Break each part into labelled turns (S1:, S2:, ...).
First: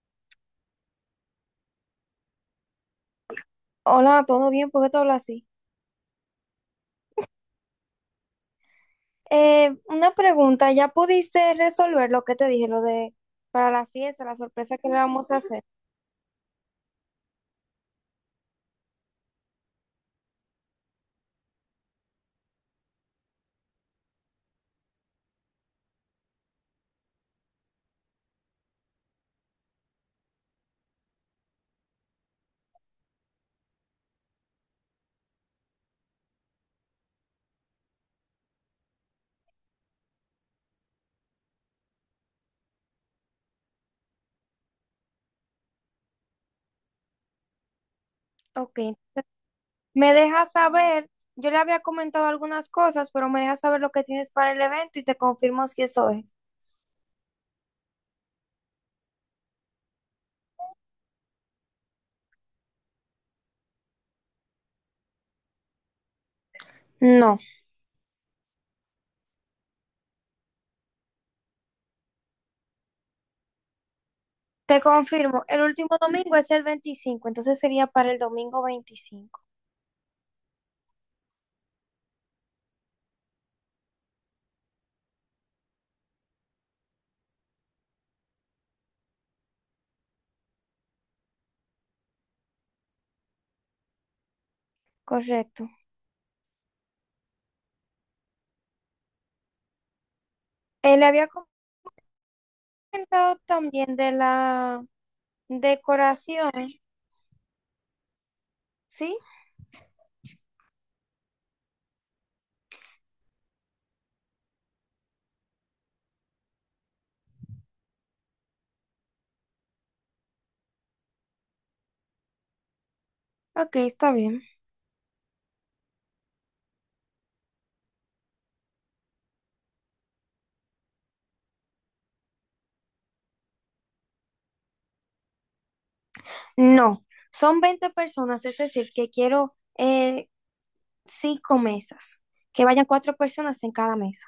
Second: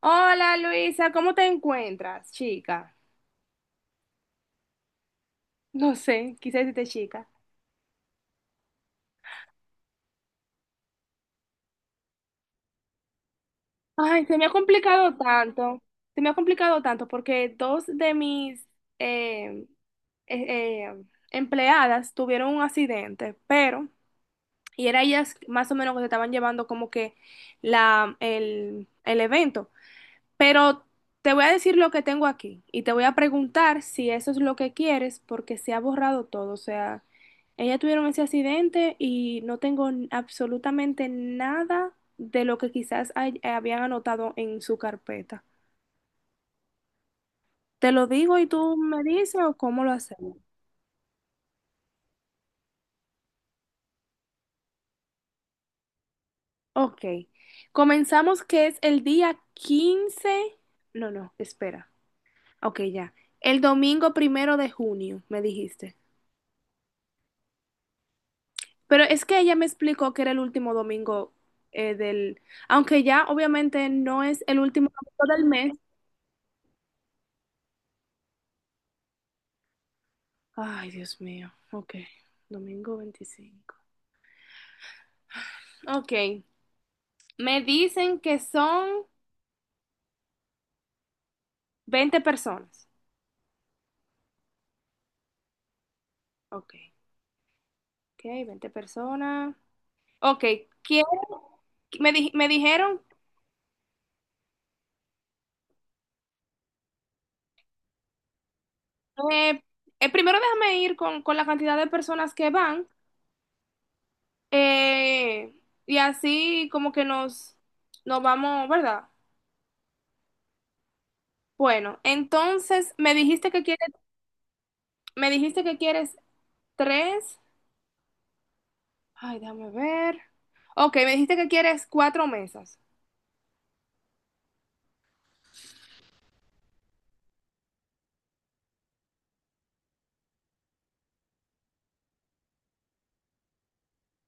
S1: Hola Luisa, ¿cómo te encuentras, chica?
S2: Hola, ¿todo bien? ¿Por qué te hablas así?
S1: No sé, quise decirte chica.
S2: Una pregunta, ¿ya pudiste resolver lo que te dije, lo de para la fiesta,
S1: Ay,
S2: la
S1: se me ha
S2: sorpresa que le
S1: complicado
S2: vamos a hacer?
S1: tanto, se me ha complicado tanto porque dos de mis eh, eh, eh, empleadas tuvieron un accidente, pero, y era ellas más o menos que se estaban llevando como que la, el evento. Pero te voy a decir lo que tengo aquí y te voy a preguntar si eso es lo que quieres porque se ha borrado todo. O sea, ella tuvieron ese accidente y no tengo absolutamente nada de lo que quizás habían anotado en su carpeta. Te lo digo y
S2: Ok,
S1: tú me
S2: entonces,
S1: dices o cómo lo
S2: me
S1: hacemos.
S2: dejas saber, yo le había comentado algunas cosas, pero me dejas saber lo que tienes para el evento y te confirmo si eso es.
S1: Ok. Comenzamos que es el día 15. No, no, espera. Ok, ya. El domingo 1 de junio, me dijiste.
S2: No,
S1: Pero es que ella me explicó que era el último domingo del, aunque ya obviamente no es el
S2: te
S1: último domingo del
S2: confirmo, el
S1: mes.
S2: último domingo es el 25. Entonces sería para el domingo 25.
S1: Ay, Dios mío. Ok, domingo 25. Ok, me dicen que son 20 personas.
S2: Correcto.
S1: Ok, ok, 20 personas. Ok,
S2: Él le
S1: quiero,
S2: había
S1: me dijeron,
S2: comentado también de la decoración, ¿sí?
S1: eh, primero déjame ir con, la cantidad de personas que van, eh, y así como que nos vamos, ¿verdad? Bueno, entonces me dijiste que
S2: Ok,
S1: quieres,
S2: está bien.
S1: me dijiste que quieres tres. Ay, déjame ver. Ok, me dijiste que quieres cuatro mesas.
S2: No, son 20 personas, es decir, que quiero cinco mesas, que vayan cuatro personas en cada mesa.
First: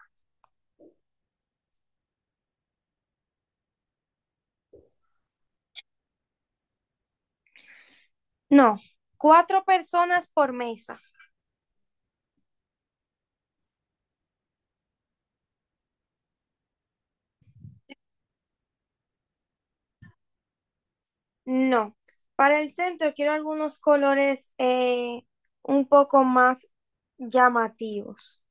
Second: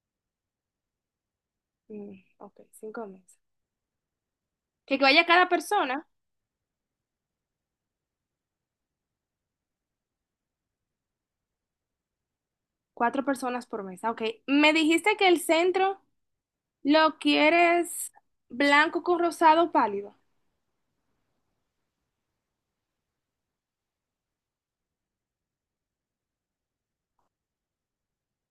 S1: Mm, ok, cinco mesas. Que vaya cada persona,
S2: No, cuatro personas por mesa.
S1: cuatro personas por mesa. Ok, me dijiste que el centro lo quieres blanco con rosado pálido.
S2: No, para el centro quiero algunos colores un poco más llamativos.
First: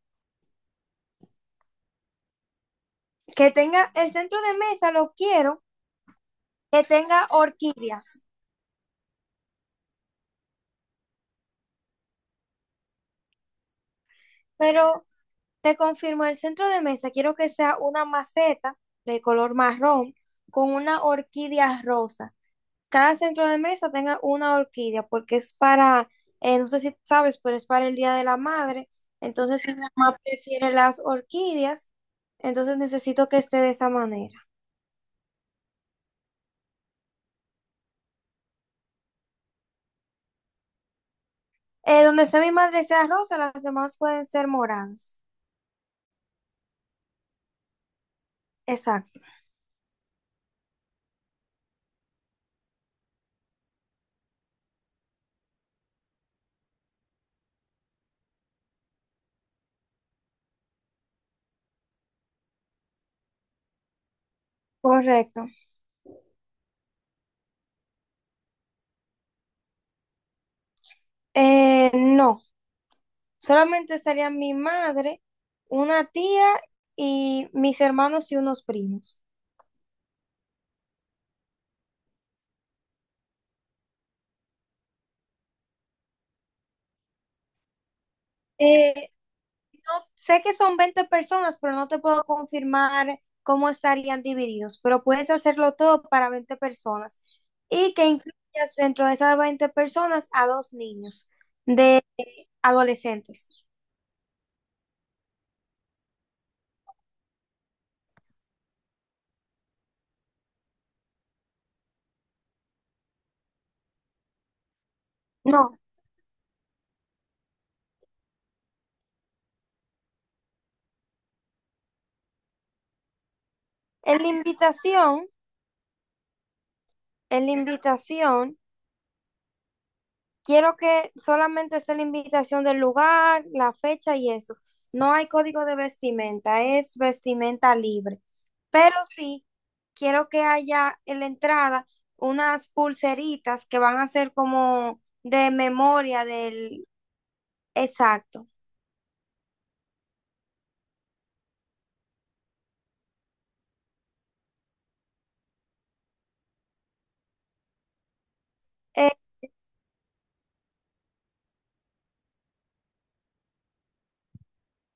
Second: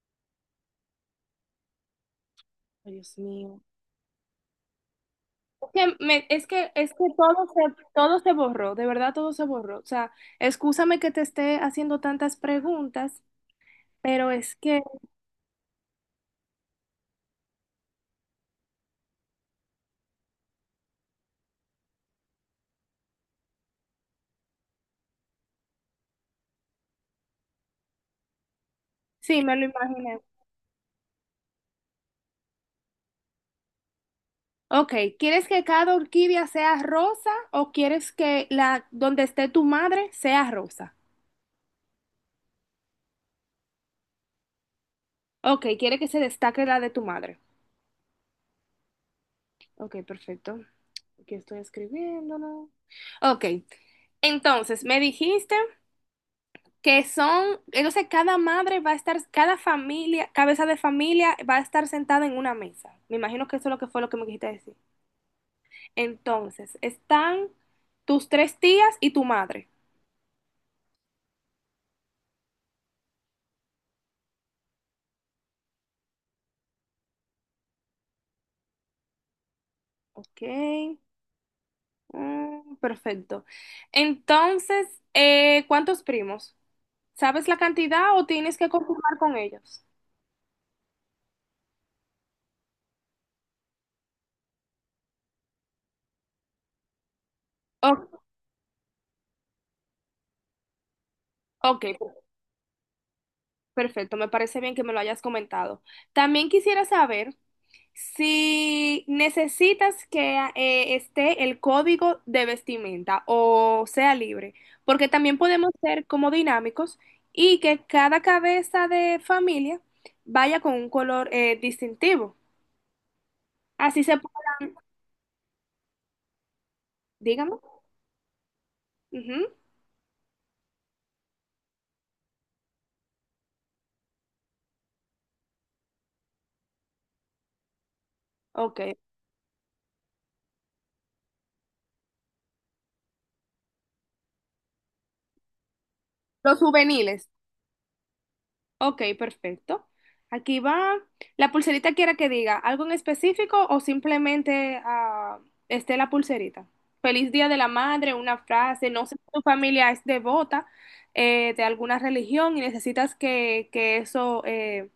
S1: Ay, Dios
S2: Que
S1: mío.
S2: tenga el centro de mesa, lo quiero,
S1: Es que,
S2: que
S1: es que
S2: tenga
S1: todo se,
S2: orquídeas,
S1: todo se borró, de verdad todo se borró. O sea, excúsame que te esté haciendo tantas preguntas, pero es que
S2: pero. Te confirmo, el centro de mesa quiero que sea una maceta de color marrón con una orquídea rosa. Cada centro de mesa tenga una orquídea porque es para, no sé si sabes, pero es para el Día de la Madre.
S1: sí, me lo
S2: Entonces mi mamá
S1: imaginé.
S2: prefiere las orquídeas, entonces necesito que esté de esa manera.
S1: Ok, ¿quieres que cada orquídea sea rosa o quieres que la donde esté tu madre sea rosa?
S2: Donde sea mi madre sea rosa, las demás pueden ser moradas.
S1: Ok, quiere que se destaque la de tu madre.
S2: Exacto,
S1: Ok, perfecto. Aquí estoy escribiéndolo. Ok, entonces me dijiste que son, entonces cada madre va a estar, cada familia, cabeza de familia va a estar sentada en una mesa. Me imagino que eso es lo que fue lo que me quisiste decir.
S2: correcto.
S1: Entonces, están tus tres tías y tu madre.
S2: No. Solamente estarían mi madre, una tía y mis hermanos y unos primos.
S1: Ok. Mm, perfecto. Entonces, ¿cuántos primos? ¿Sabes la cantidad o tienes que
S2: Eh,
S1: confirmar con
S2: no,
S1: ellos?
S2: sé que son 20 personas, pero no te puedo confirmar cómo estarían divididos, pero puedes hacerlo todo para 20 personas y que
S1: O-
S2: incluyas dentro de esas 20 personas a dos niños
S1: ok,
S2: de adolescentes.
S1: perfecto. Me parece bien que me lo hayas comentado. También quisiera saber si necesitas que esté el código de vestimenta o sea libre, porque también podemos
S2: No,
S1: ser como dinámicos y que cada cabeza de familia vaya con un color distintivo. Así se
S2: en la
S1: puede,
S2: invitación, en la
S1: dígame.
S2: invitación
S1: Ujú.
S2: quiero que solamente esté la invitación del lugar, la fecha y eso. No hay código de vestimenta, es vestimenta libre. Pero
S1: Ok.
S2: sí, quiero que haya en la entrada unas pulseritas que van a ser como de memoria
S1: Los
S2: del.
S1: juveniles.
S2: Exacto.
S1: Ok, perfecto. Aquí va. ¿La pulserita quiera que diga algo en específico o simplemente esté la pulserita? Feliz Día de la Madre, una frase. No
S2: Eh,
S1: sé si tu familia es devota de alguna religión y necesitas que eso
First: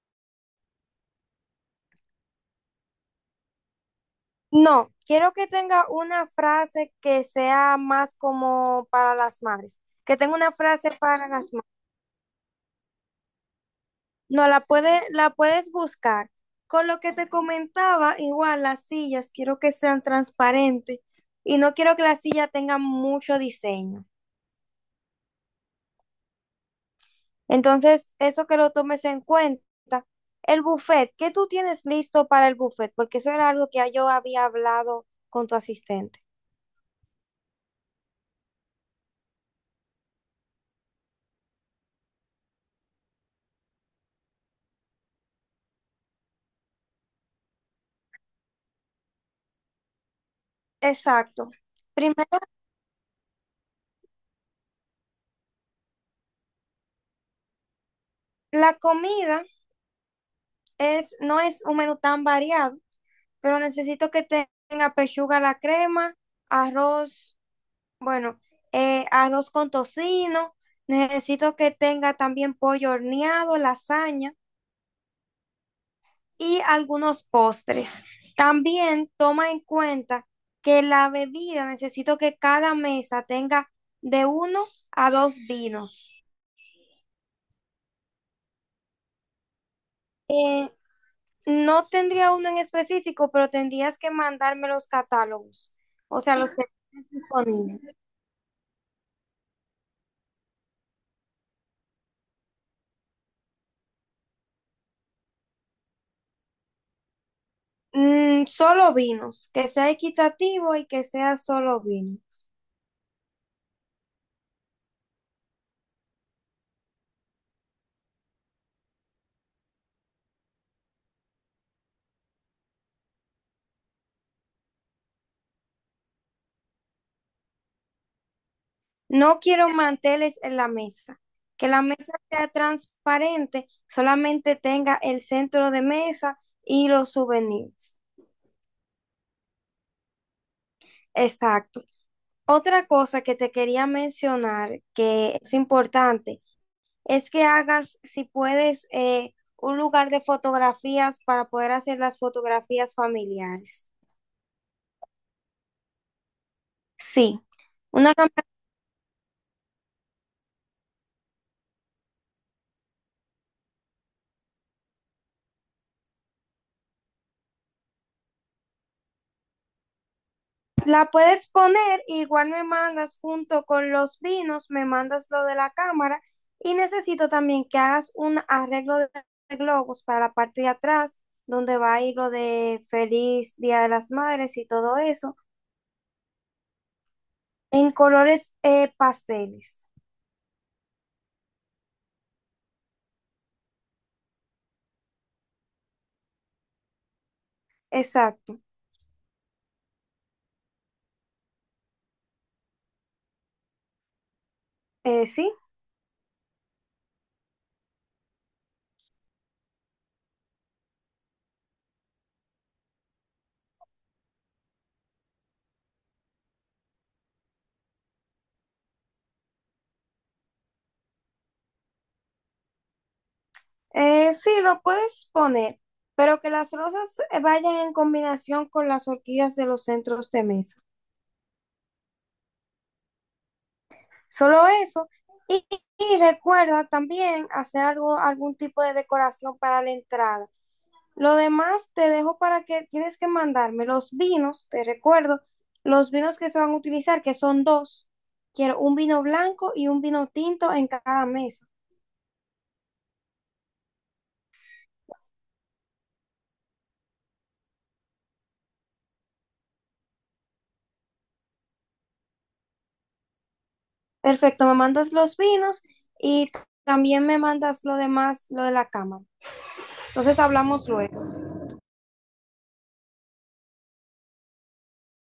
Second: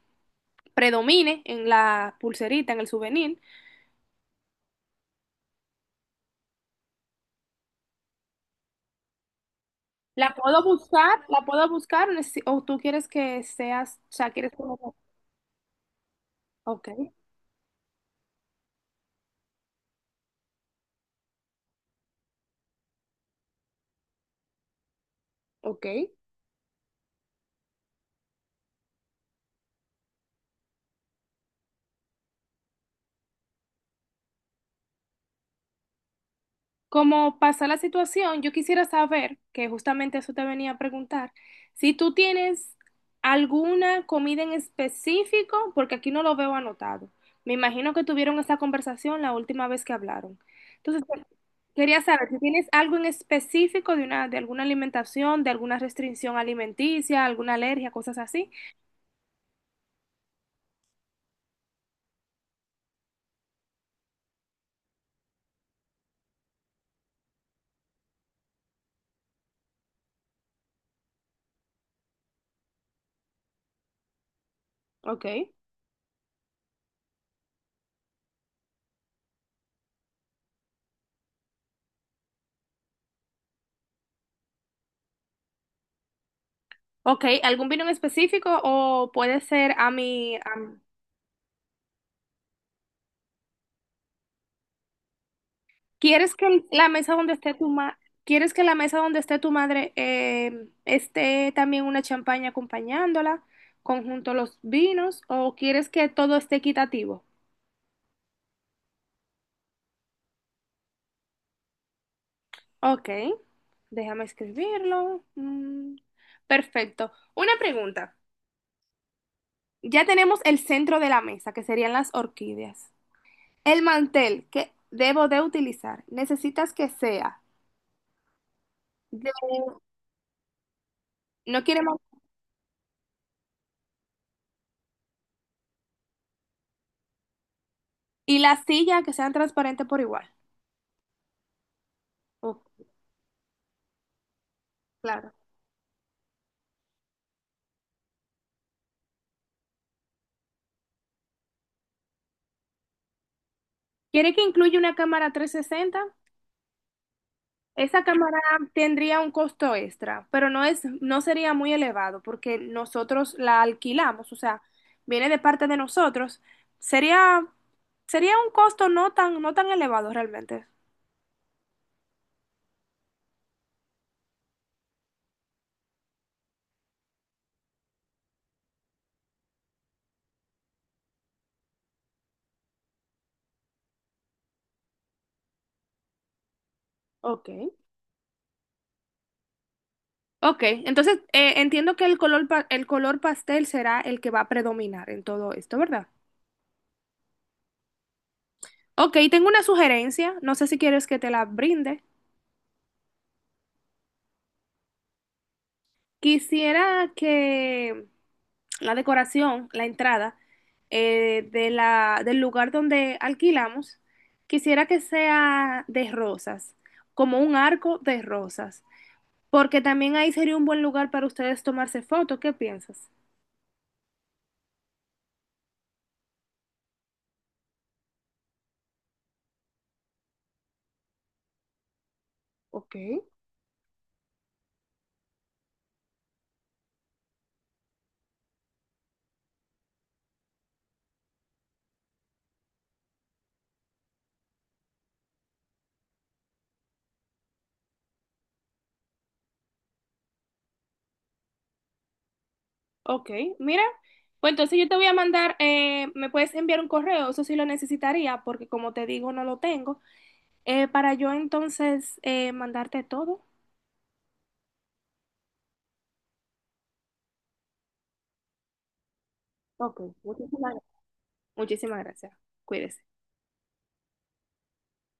S1: predomine en la pulserita, en el souvenir.
S2: no, quiero que tenga una frase que sea más como para las madres, que tenga
S1: ¿La
S2: una
S1: puedo
S2: frase
S1: buscar?
S2: para
S1: ¿La
S2: las.
S1: puedo buscar? Necesi- ¿o tú quieres que seas, o sea,
S2: No,
S1: quieres
S2: la
S1: como...
S2: puede, la puedes buscar. Con
S1: Ok,
S2: lo que te comentaba, igual las sillas quiero que sean transparentes y no quiero que la silla tenga mucho diseño.
S1: ok.
S2: Entonces, eso que lo tomes en cuenta. El buffet, ¿qué tú tienes listo para el buffet? Porque eso era algo que ya yo había hablado con tu asistente.
S1: Como pasa la situación, yo quisiera saber, que justamente eso te venía a preguntar, si tú tienes alguna comida en específico, porque aquí no lo veo anotado. Me imagino que tuvieron esa conversación la última vez que hablaron. Entonces,
S2: Exacto.
S1: quería
S2: Primero,
S1: saber si tienes algo en específico de una, de alguna alimentación, de alguna restricción alimenticia, alguna alergia, cosas así.
S2: la comida no es un menú tan variado. Pero necesito que tenga pechuga a la crema, arroz, bueno, arroz con tocino, necesito que tenga también pollo horneado, lasaña
S1: Ok.
S2: y algunos postres. También toma en cuenta que la bebida, necesito que cada mesa tenga de uno a dos vinos.
S1: Ok, ¿algún vino en específico o puede ser a mi,
S2: Eh, no tendría uno en específico, pero tendrías que mandarme los catálogos, o
S1: ¿quieres
S2: sea,
S1: que
S2: los que
S1: la
S2: tienes
S1: mesa donde esté
S2: disponibles.
S1: ¿quieres que la mesa donde esté tu madre esté también una champaña acompañándola, conjunto los vinos, o quieres que todo esté equitativo?
S2: Solo vinos, que sea equitativo y que sea solo vino.
S1: Ok, déjame escribirlo. Mm, perfecto. Una pregunta. Ya tenemos el centro de la mesa, que serían las orquídeas. El mantel que debo de utilizar, necesitas que sea de-
S2: No quiero manteles en la mesa,
S1: no
S2: que
S1: quiere
S2: la
S1: man-
S2: mesa sea transparente, solamente tenga el centro de mesa y los souvenirs.
S1: y la silla que sean transparentes por igual.
S2: Exacto.
S1: Oh,
S2: Otra cosa que te quería mencionar
S1: claro.
S2: que es importante es que hagas, si puedes, un lugar de fotografías para poder hacer las fotografías familiares.
S1: ¿Quiere que incluya una cámara 360?
S2: Sí.
S1: Esa
S2: Una
S1: cámara tendría un costo extra, pero no es, no sería muy elevado porque nosotros la alquilamos, o sea, viene de parte de nosotros. Sería, sería un costo no tan, no tan elevado realmente.
S2: La puedes poner, igual me mandas junto con los vinos, me mandas lo de la cámara y necesito también que hagas un arreglo de globos para la parte de atrás, donde va a ir lo de Feliz Día de las Madres y todo eso,
S1: Ok.
S2: en colores pasteles.
S1: Ok, entonces entiendo que el color, el color pastel será el que va a predominar en todo esto, ¿verdad?
S2: Exacto.
S1: Ok, tengo una sugerencia, no sé si quieres que te la brinde.
S2: Eh, sí,
S1: Quisiera que la decoración, la entrada de la, del lugar donde alquilamos, quisiera que sea de rosas, como un arco de rosas, porque también ahí sería un buen lugar para ustedes tomarse fotos. ¿Qué piensas?
S2: Eh, sí, lo puedes poner, pero que las rosas vayan en combinación con las orquídeas de los centros de mesa.
S1: Ok.
S2: Solo eso. Y, y recuerda también hacer algo, algún tipo de decoración para la entrada. Lo demás te dejo para que tienes que mandarme los vinos, te recuerdo, los vinos que se van a utilizar, que son dos. Quiero un vino blanco y un vino tinto en cada mesa.
S1: Ok, mira, pues entonces yo te voy a mandar, me puedes enviar un correo, eso sí lo necesitaría, porque como te digo, no lo tengo, para yo entonces mandarte todo.
S2: Perfecto, me mandas los vinos y también me mandas lo demás, lo de la cámara.
S1: Ok,
S2: Entonces
S1: muchísimas
S2: hablamos luego.
S1: Muchísimas gracias. Cuídese.